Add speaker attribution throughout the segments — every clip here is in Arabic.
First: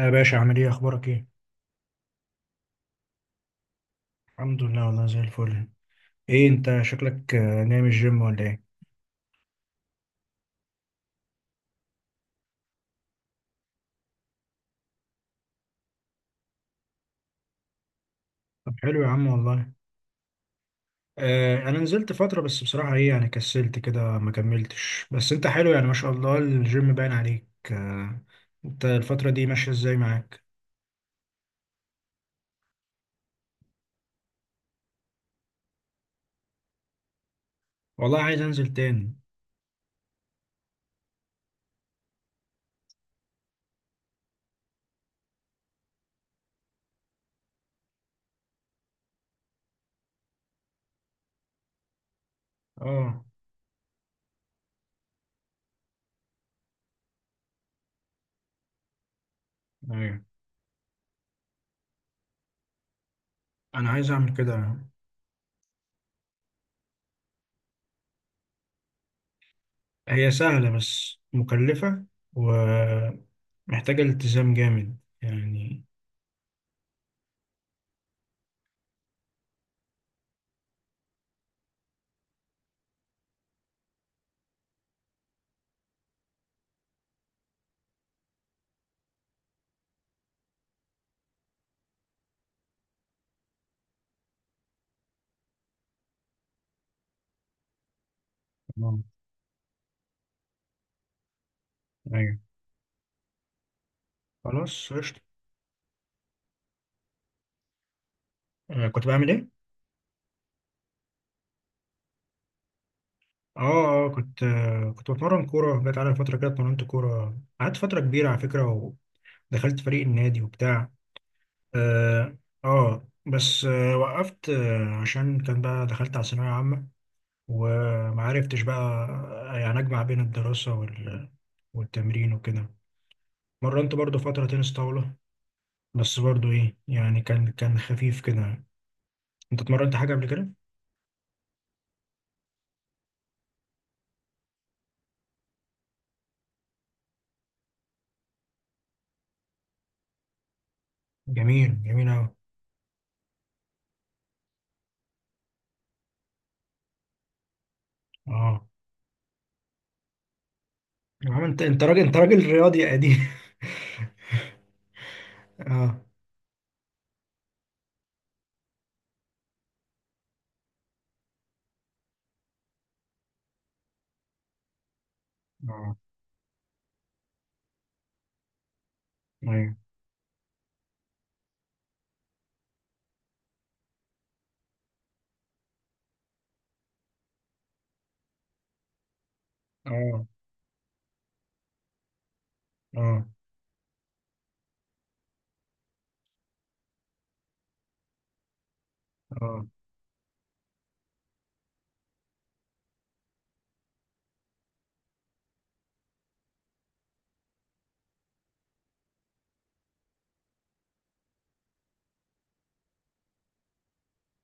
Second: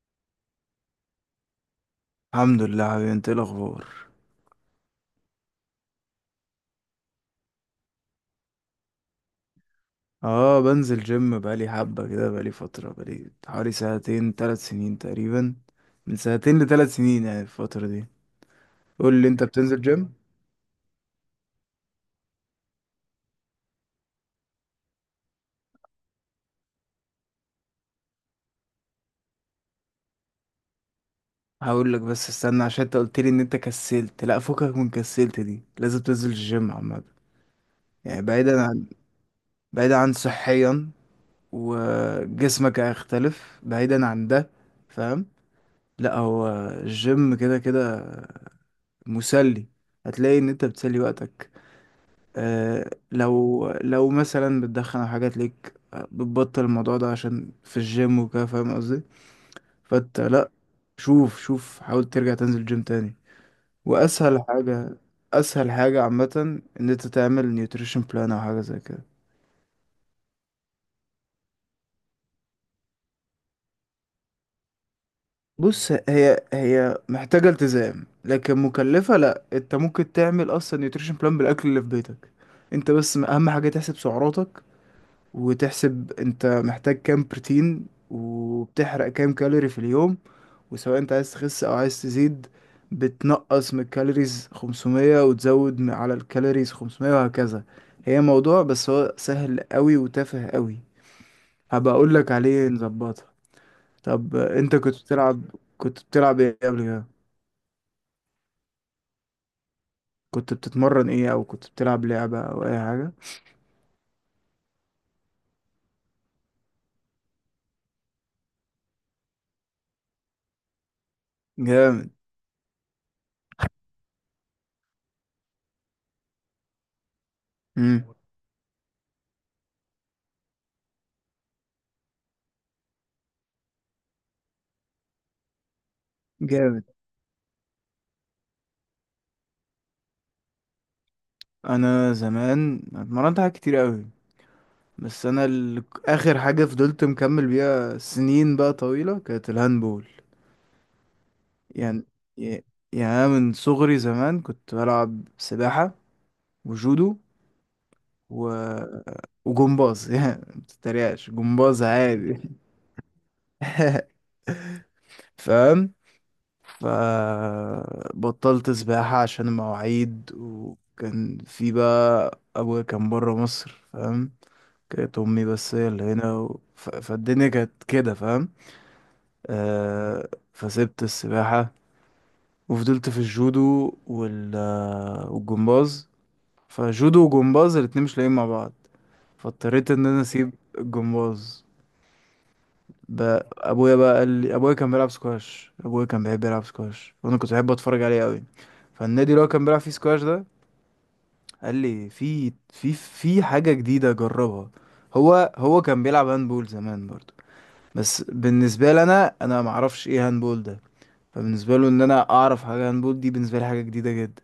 Speaker 1: يا باشا، عامل ايه؟ اخبارك ايه؟
Speaker 2: الحمد لله حبيبي، انت ايه الاخبار؟
Speaker 1: الحمد لله، والله زي الفل. ايه انت شكلك، نايم الجيم ولا ايه؟
Speaker 2: اه، بنزل جيم بقالي حبة كده، بقالي فترة، بقالي حوالي سنتين ثلاث سنين تقريبا، من سنتين لثلاث سنين يعني الفترة دي.
Speaker 1: طب حلو يا
Speaker 2: قول
Speaker 1: عم،
Speaker 2: لي انت،
Speaker 1: والله.
Speaker 2: بتنزل جيم؟
Speaker 1: انا نزلت فتره، بس بصراحه ايه يعني، كسلت كده، ما كملتش. بس انت حلو يعني، ما شاء الله الجيم باين عليك. آه. انت الفتره دي ماشيه ازاي معاك؟
Speaker 2: هقول لك، بس استنى عشان انت قلت لي ان انت كسلت. لا، فكك من كسلت دي، لازم تنزل الجيم عامة.
Speaker 1: والله
Speaker 2: يعني
Speaker 1: عايز
Speaker 2: بعيدا
Speaker 1: انزل
Speaker 2: عن،
Speaker 1: تاني.
Speaker 2: صحيا، وجسمك هيختلف، بعيدا عن ده، فاهم؟ لا، هو الجيم كده كده مسلي، هتلاقي ان انت بتسلي وقتك. آه،
Speaker 1: اه.
Speaker 2: لو مثلا بتدخن او حاجات ليك، آه، بتبطل الموضوع ده عشان في الجيم وكده، فاهم قصدي؟ فانت
Speaker 1: ايوه،
Speaker 2: لا، شوف شوف، حاول ترجع تنزل جيم تاني.
Speaker 1: انا عايز اعمل
Speaker 2: واسهل
Speaker 1: كده.
Speaker 2: حاجة، اسهل حاجة عامة، ان انت تعمل نيوتريشن بلان او حاجة زي كده.
Speaker 1: هي سهله بس مكلفه، ومحتاجه التزام جامد يعني.
Speaker 2: بص، هي محتاجة التزام، لكن مكلفة لا، انت ممكن تعمل اصلا نيوتريشن بلان بالاكل اللي في بيتك. انت بس اهم حاجة تحسب سعراتك، وتحسب انت محتاج كام بروتين، وبتحرق كام كالوري في اليوم. وسواء انت عايز تخس او عايز تزيد، بتنقص من الكالوريز 500، وتزود على الكالوريز 500 وهكذا. هي موضوع بس
Speaker 1: آه،
Speaker 2: هو سهل قوي وتافه قوي، هبقى اقول لك
Speaker 1: ايوه.
Speaker 2: عليه نظبطها. طب انت
Speaker 1: خلاص
Speaker 2: كنت
Speaker 1: قشطه.
Speaker 2: بتلعب، كنت بتلعب ايه قبل كده؟
Speaker 1: كنت بعمل ايه؟
Speaker 2: كنت بتتمرن ايه، او كنت بتلعب لعبة او اي حاجة؟
Speaker 1: اه. اه كنت بتمرن كورة، جت على فترة كده، اتمرنت كورة، قعدت فترة كبيرة على فكرة، ودخلت فريق النادي وبتاع.
Speaker 2: جامد.
Speaker 1: اه. بس وقفت عشان كان بقى دخلت على ثانوية عامة،
Speaker 2: امم.
Speaker 1: وما عرفتش بقى. يعني أجمع بين الدراسة وال والتمرين وكده. مرنت برضو فترة تنس طاولة، بس برضو ايه
Speaker 2: جامد.
Speaker 1: يعني، كان خفيف كده. انت اتمرنت حاجة قبل كده؟
Speaker 2: انا زمان اتمرنت حاجات كتير قوي، بس انا اخر حاجه فضلت مكمل بيها سنين بقى طويله كانت الهاندبول.
Speaker 1: جميل،
Speaker 2: يعني،
Speaker 1: جميل اوي.
Speaker 2: ي- يعني أنا من صغري زمان كنت بلعب سباحه، وجودو، و...
Speaker 1: اه.
Speaker 2: وجمباز يعني ما تتريقش،
Speaker 1: يا عم، انت
Speaker 2: جمباز
Speaker 1: انت راجل، انت
Speaker 2: عادي.
Speaker 1: راجل رياضي يا قديم.
Speaker 2: فاهم؟
Speaker 1: اه.
Speaker 2: فبطلت سباحه عشان المواعيد، وكان في بقى ابويا كان بره مصر، فاهم؟ كانت امي بس هي
Speaker 1: اه.
Speaker 2: اللي هنا، فالدنيا كانت كده، فاهم؟
Speaker 1: ايوه.
Speaker 2: آه، فسبت السباحة، وفضلت في الجودو وال آه، والجمباز. فجودو وجمباز الاتنين مش لاقيين مع بعض، فاضطريت ان انا
Speaker 1: اه،
Speaker 2: اسيب الجمباز.
Speaker 1: اه،
Speaker 2: ابويا بقى قال لي، ابويا كان بيلعب سكواش، ابويا كان بيحب يلعب سكواش، وانا كنت بحب اتفرج عليه قوي. فالنادي اللي هو كان
Speaker 1: اه،
Speaker 2: بيلعب فيه سكواش ده، قال لي في في حاجة جديدة جربها. هو كان بيلعب هاندبول زمان برضه، بس بالنسبة لي انا، معرفش ايه هاندبول ده. فبالنسبه له ان انا اعرف حاجه هاندبول، دي بالنسبه لي حاجه جديده جدا.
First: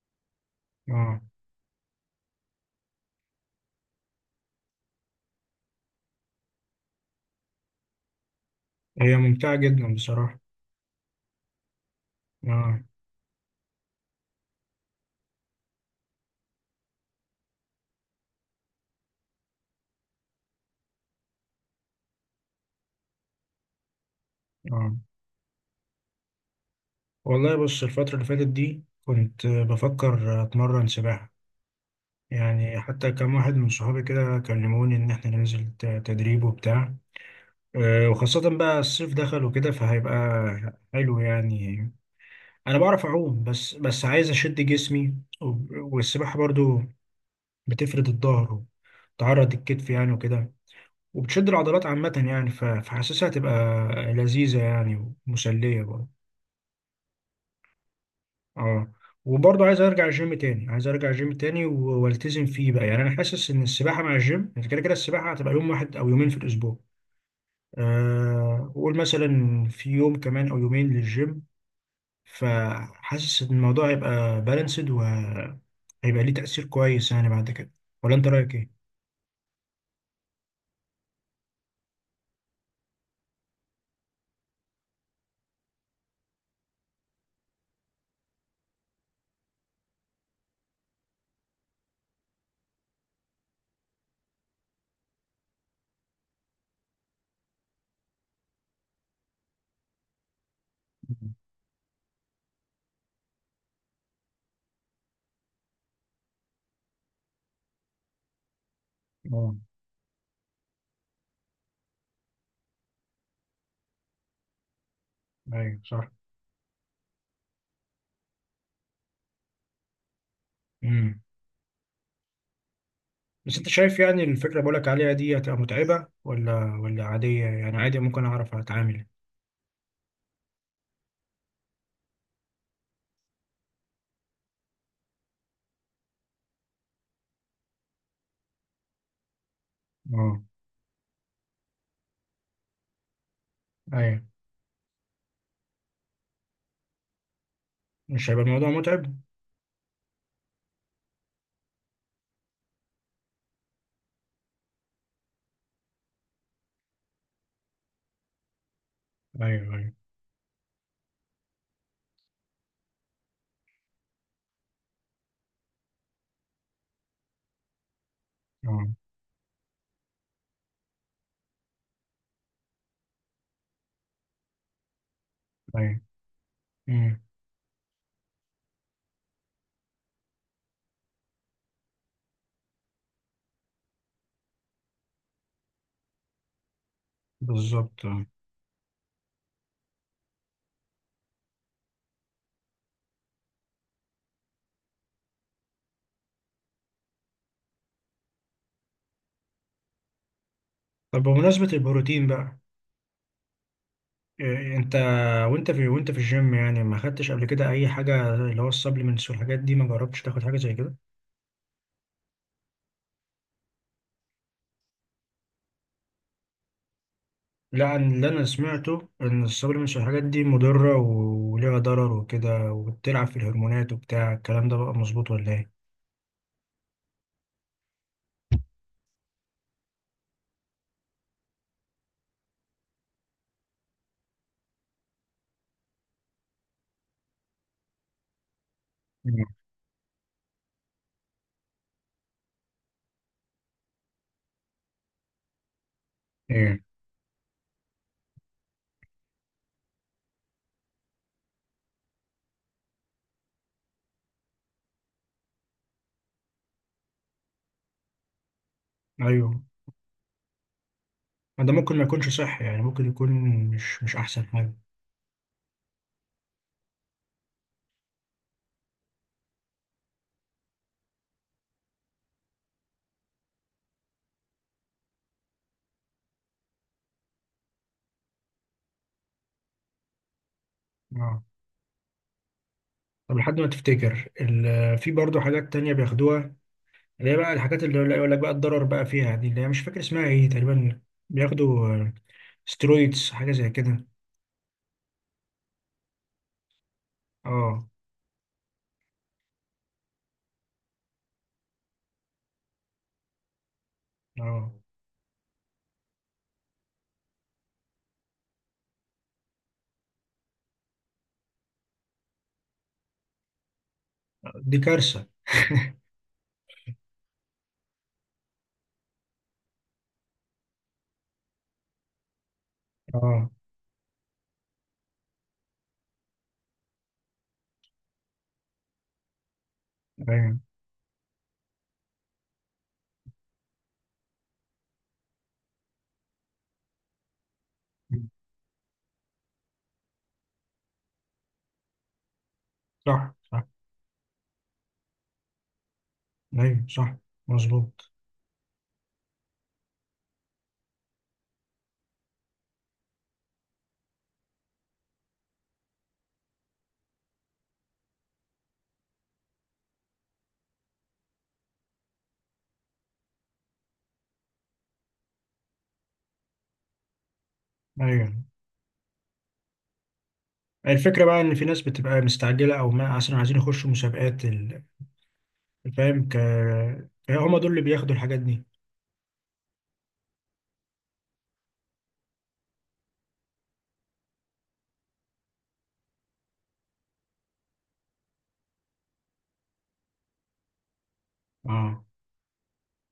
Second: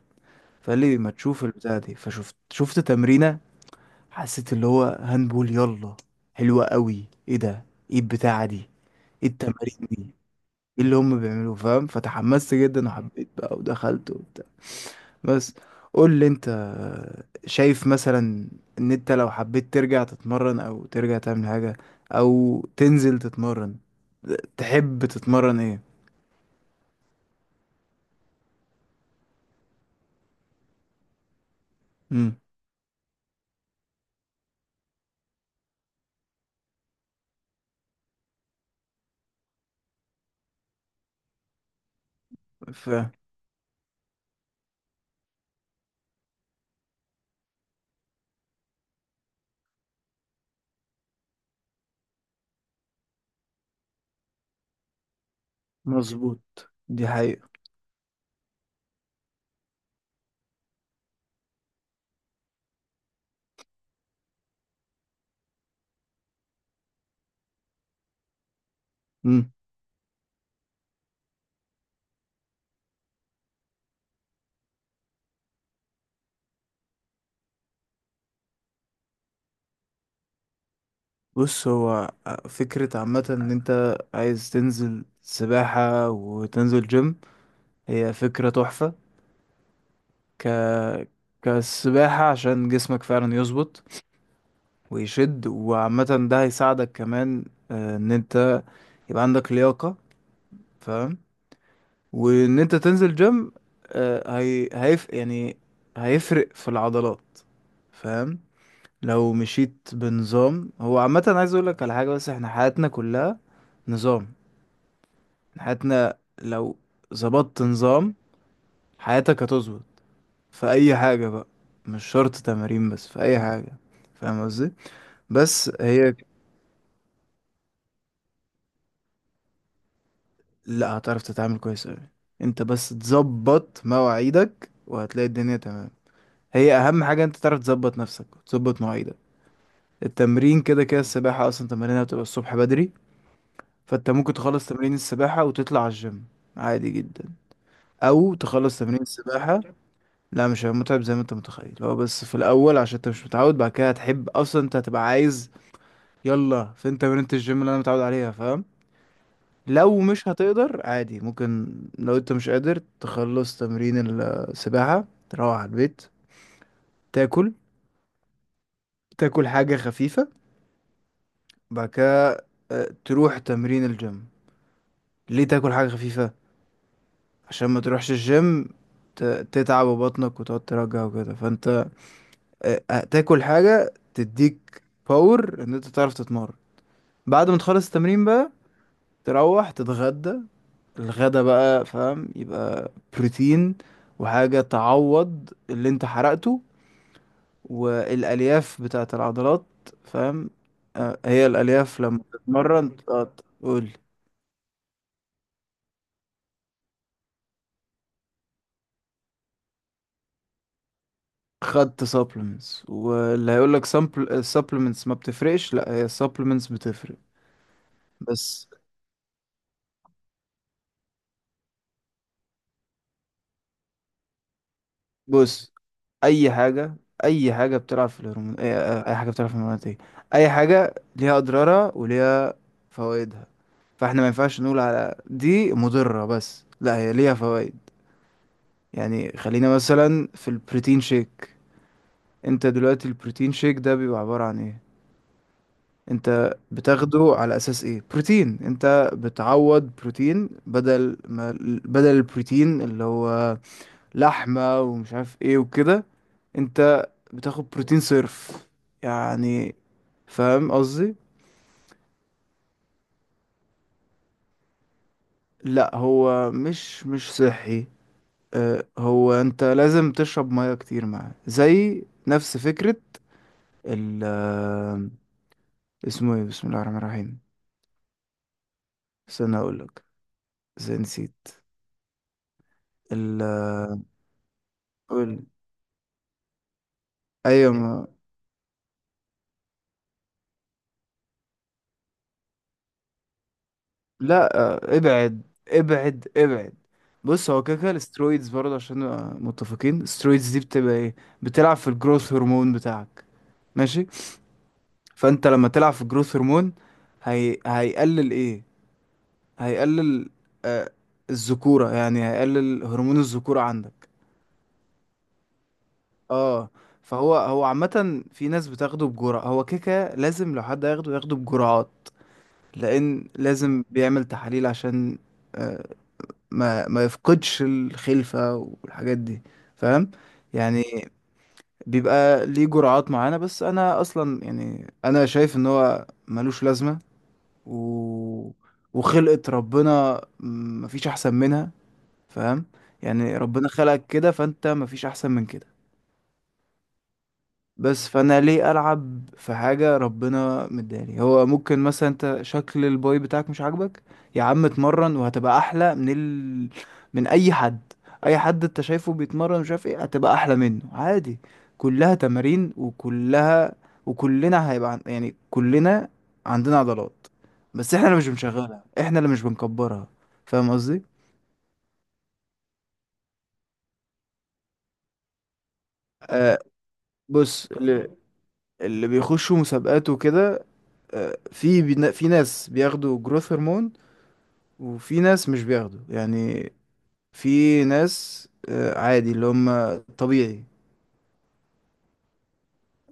Speaker 2: فقال لي ما
Speaker 1: اه.
Speaker 2: تشوف البتاعه دي، فشفت، تمرينه، حسيت اللي هو هاندبول يلا حلوه قوي، ايه ده؟ ايه البتاعه دي؟
Speaker 1: هي
Speaker 2: ايه
Speaker 1: ممتعة
Speaker 2: التمارين
Speaker 1: جدا
Speaker 2: دي؟
Speaker 1: بصراحة.
Speaker 2: ايه اللي هم بيعملوه؟ فاهم؟ فتحمست
Speaker 1: اه،
Speaker 2: جدا وحبيت بقى ودخلت وبتاع. بس، قول لي انت، شايف مثلا، ان انت لو حبيت ترجع تتمرن، او ترجع تعمل حاجة، او تنزل تتمرن،
Speaker 1: اه.
Speaker 2: تحب تتمرن ايه؟
Speaker 1: والله، بص الفترة اللي فاتت دي كنت بفكر اتمرن سباحة. يعني حتى كم واحد من صحابي كده كلموني ان احنا ننزل تدريب وبتاع. وخاصة بقى الصيف دخل وكده، فهيبقى حلو يعني. انا بعرف
Speaker 2: امم.
Speaker 1: اعوم، بس بس عايز اشد جسمي. والسباحة برضو بتفرد الظهر، وتعرض الكتف يعني وكده، وبتشد العضلات عامة يعني. فحاسسها هتبقى لذيذة يعني، ومسلية برضه.
Speaker 2: مظبوط، دي حقيقة.
Speaker 1: اه. وبرضه عايز ارجع الجيم تاني، عايز ارجع الجيم تاني والتزم فيه بقى يعني. انا حاسس ان السباحة مع الجيم، يعني كده كده السباحة هتبقى يوم واحد او يومين في الاسبوع، وقول
Speaker 2: مم.
Speaker 1: مثلا في يوم كمان او يومين للجيم. فحاسس ان الموضوع هيبقى بالانسد، وهيبقى ليه تأثير كويس يعني بعد كده. ولا انت رأيك ايه؟
Speaker 2: بص، هو آه، فكرة عامة ان انت عايز تنزل سباحة وتنزل جيم، هي فكرة تحفة. ك كالسباحة عشان جسمك فعلا يظبط ويشد، وعامة ده هيساعدك كمان، آه، ان انت يبقى عندك لياقة، فاهم؟
Speaker 1: مم.
Speaker 2: وان انت تنزل جيم، آه، يعني هيفرق في العضلات، فاهم؟ لو
Speaker 1: اه،
Speaker 2: مشيت بنظام، هو عامة عايز اقول لك على حاجة بس، احنا حياتنا كلها نظام.
Speaker 1: ايوه صح.
Speaker 2: حياتنا لو ظبطت نظام، حياتك هتظبط في اي حاجة بقى، مش شرط تمارين بس، في اي
Speaker 1: بس انت
Speaker 2: حاجة،
Speaker 1: شايف يعني
Speaker 2: فاهم
Speaker 1: الفكرة
Speaker 2: قصدي؟
Speaker 1: بقولك عليها دي، هتبقى
Speaker 2: بس
Speaker 1: متعبة ولا عادية؟ يعني عادي ممكن اعرف اتعامل.
Speaker 2: لا، هتعرف تتعامل كويس اوي، انت بس تظبط مواعيدك وهتلاقي الدنيا تمام. هي اهم حاجة انت تعرف تظبط نفسك وتظبط مواعيدك.
Speaker 1: اه،
Speaker 2: التمرين كده كده، السباحة اصلا تمارينها بتبقى الصبح بدري، فانت
Speaker 1: ايوه.
Speaker 2: ممكن تخلص تمرين السباحة وتطلع على الجيم، عادي جدا.
Speaker 1: مش
Speaker 2: او
Speaker 1: هيبقى الموضوع
Speaker 2: تخلص تمرين
Speaker 1: متعب؟
Speaker 2: السباحة، لا مش هيبقى متعب زي ما انت متخيل، هو بس في الاول عشان انت مش متعود، بعد كده هتحب اصلا، انت هتبقى عايز يلا فين تمرينة الجيم اللي انا متعود عليها، فاهم؟
Speaker 1: ايوه، ايوه.
Speaker 2: لو مش هتقدر عادي، ممكن، لو انت مش قادر تخلص تمرين السباحة، تروح على البيت، تاكل،
Speaker 1: اه.
Speaker 2: حاجة خفيفة، بعد كده آه، تروح تمرين الجيم. ليه تاكل حاجة
Speaker 1: ايوه.
Speaker 2: خفيفة؟
Speaker 1: امم.
Speaker 2: عشان ما تروحش الجيم ت- تتعب بطنك وتقعد ترجع وكده. فانت آه، تاكل حاجة تديك باور ان انت تعرف تتمرن. بعد ما تخلص
Speaker 1: بالظبط،
Speaker 2: التمرين
Speaker 1: اه.
Speaker 2: بقى تروح تتغدى، الغدا بقى، فاهم؟ يبقى بروتين وحاجة تعوض اللي انت حرقته، والألياف بتاعة العضلات، فاهم؟ آه،
Speaker 1: طب
Speaker 2: هي
Speaker 1: بمناسبة
Speaker 2: الألياف لما
Speaker 1: البروتين بقى،
Speaker 2: تتمرن، آه، تقول.
Speaker 1: إيه انت، وانت في الجيم يعني ما خدتش قبل كده اي حاجة، اللي هو السبلمنتس والحاجات دي، ما جربتش تاخد حاجة زي كده؟
Speaker 2: خدت supplements واللي هيقول لك supplements ما بتفرقش، لا، هي supplements بتفرق.
Speaker 1: لا، اللي انا
Speaker 2: بس،
Speaker 1: سمعته ان السبلمنتس والحاجات دي مضرة وليها ضرر وكده، وبتلعب في الهرمونات وبتاع الكلام ده، بقى مظبوط ولا
Speaker 2: بص،
Speaker 1: ايه؟
Speaker 2: اي حاجه اي حاجه بتلعب في الهرمون، أي حاجه بتلعب في الهرمونات ايه، اي حاجه ليها اضرارها وليها فوائدها. فاحنا ما ينفعش نقول على دي مضره بس، لا، هي ليها فوائد. يعني
Speaker 1: مم.
Speaker 2: خلينا مثلا في البروتين شيك، انت دلوقتي البروتين شيك ده بيبقى عباره عن ايه؟ انت
Speaker 1: ايه.
Speaker 2: بتاخده على اساس ايه؟ بروتين، انت بتعوض بروتين، بدل ما البروتين اللي هو لحمة ومش عارف ايه وكده، انت بتاخد بروتين صرف
Speaker 1: ايوه،
Speaker 2: يعني، فاهم قصدي؟
Speaker 1: ما ده ممكن ما يكونش صح يعني، ممكن يكون مش احسن حاجه.
Speaker 2: لا، هو مش صحي. اه، هو انت لازم تشرب ميه كتير معاه، زي نفس فكرة ال آه، اسمه ايه؟ بسم الله الرحمن الرحيم، استنى اقولك، زي،
Speaker 1: اه.
Speaker 2: نسيت.
Speaker 1: طب
Speaker 2: ال
Speaker 1: لحد ما
Speaker 2: آه،
Speaker 1: تفتكر في برضه
Speaker 2: قول.
Speaker 1: حاجات تانية بياخدوها، اللي هي بقى
Speaker 2: ايوه،
Speaker 1: الحاجات
Speaker 2: ما
Speaker 1: اللي يقول لك بقى الضرر بقى فيها دي، اللي هي مش فاكر اسمها ايه تقريبا، بياخدوا سترويدز، حاجه زي كده.
Speaker 2: لا آه، ابعد ابعد ابعد. بص، هو كده
Speaker 1: اه.
Speaker 2: كده الاسترويدز برضه، عشان نبقى متفقين، الاسترويدز دي بتبقى ايه؟ بتلعب في الجروث هرمون بتاعك، ماشي؟
Speaker 1: اه.
Speaker 2: فانت لما تلعب في الجروث هرمون، هيقلل ايه؟ هيقلل آه الذكورة، يعني هيقلل هرمون الذكورة عندك.
Speaker 1: دي كارثه.
Speaker 2: اه فهو، عامة في ناس بتاخده بجرعة، هو كيكة، لازم لو حد هياخده ياخده بجرعات، لأن
Speaker 1: اه.
Speaker 2: لازم بيعمل تحاليل عشان آه، ما يفقدش الخلفة والحاجات دي، فاهم؟
Speaker 1: ايوه،
Speaker 2: يعني بيبقى ليه جرعات معينة، بس انا اصلا يعني انا شايف ان هو ملوش لازمة. و... وخلقة ربنا مفيش احسن منها، فاهم؟
Speaker 1: صح،
Speaker 2: يعني
Speaker 1: صح،
Speaker 2: ربنا خلقك كده، فانت مفيش احسن من كده.
Speaker 1: ايوه، صح.
Speaker 2: بس
Speaker 1: مظبوط.
Speaker 2: فانا ليه العب في حاجه ربنا مداني؟ هو ممكن مثلا انت شكل الباي بتاعك مش عاجبك، يا عم اتمرن وهتبقى احلى من من اي حد. اي حد انت شايفه بيتمرن مش عارف ايه هتبقى احلى منه عادي، كلها تمارين وكلها، وكلنا هيبقى يعني كلنا عندنا عضلات، بس احنا اللي مش
Speaker 1: ايوه.
Speaker 2: بنشغلها، احنا اللي مش بنكبرها، فاهم قصدي؟
Speaker 1: الفكره بقى ان في ناس بتبقى مستعجله، او ما اصلا عايزين يخشوا مسابقات فاهم
Speaker 2: آه.
Speaker 1: فهم
Speaker 2: بص،
Speaker 1: دول اللي بياخدوا الحاجات دي.
Speaker 2: اللي بيخشوا مسابقات وكده، آه، في ناس بياخدوا جروث هرمون، وفي ناس مش بياخدوا يعني. في ناس آه، عادي، اللي هم طبيعي.
Speaker 1: اه.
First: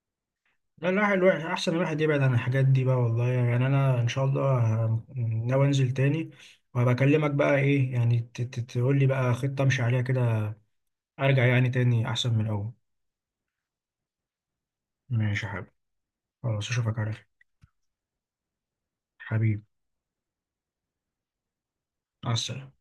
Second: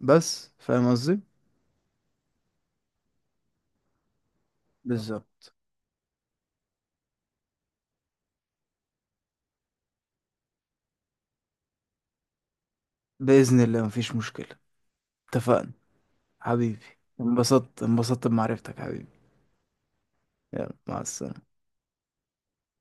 Speaker 2: بس،
Speaker 1: لا،
Speaker 2: فاهم
Speaker 1: الواحد
Speaker 2: قصدي؟
Speaker 1: الواحد احسن الواحد يبعد عن الحاجات دي بقى، والله يعني. انا ان شاء الله
Speaker 2: بالظبط.
Speaker 1: ناوي انزل تاني، وهبقى اكلمك بقى ايه يعني، تقول لي بقى خطة امشي عليها كده، ارجع يعني تاني احسن من الاول.
Speaker 2: بإذن الله مفيش مشكلة.
Speaker 1: ماشي يا حبيبي.
Speaker 2: اتفقنا
Speaker 1: خلاص،
Speaker 2: حبيبي.
Speaker 1: اشوفك على خير.
Speaker 2: انبسطت، انبسطت بمعرفتك حبيبي.
Speaker 1: حبيبي.
Speaker 2: يلا، مع السلامة.
Speaker 1: مع السلامة.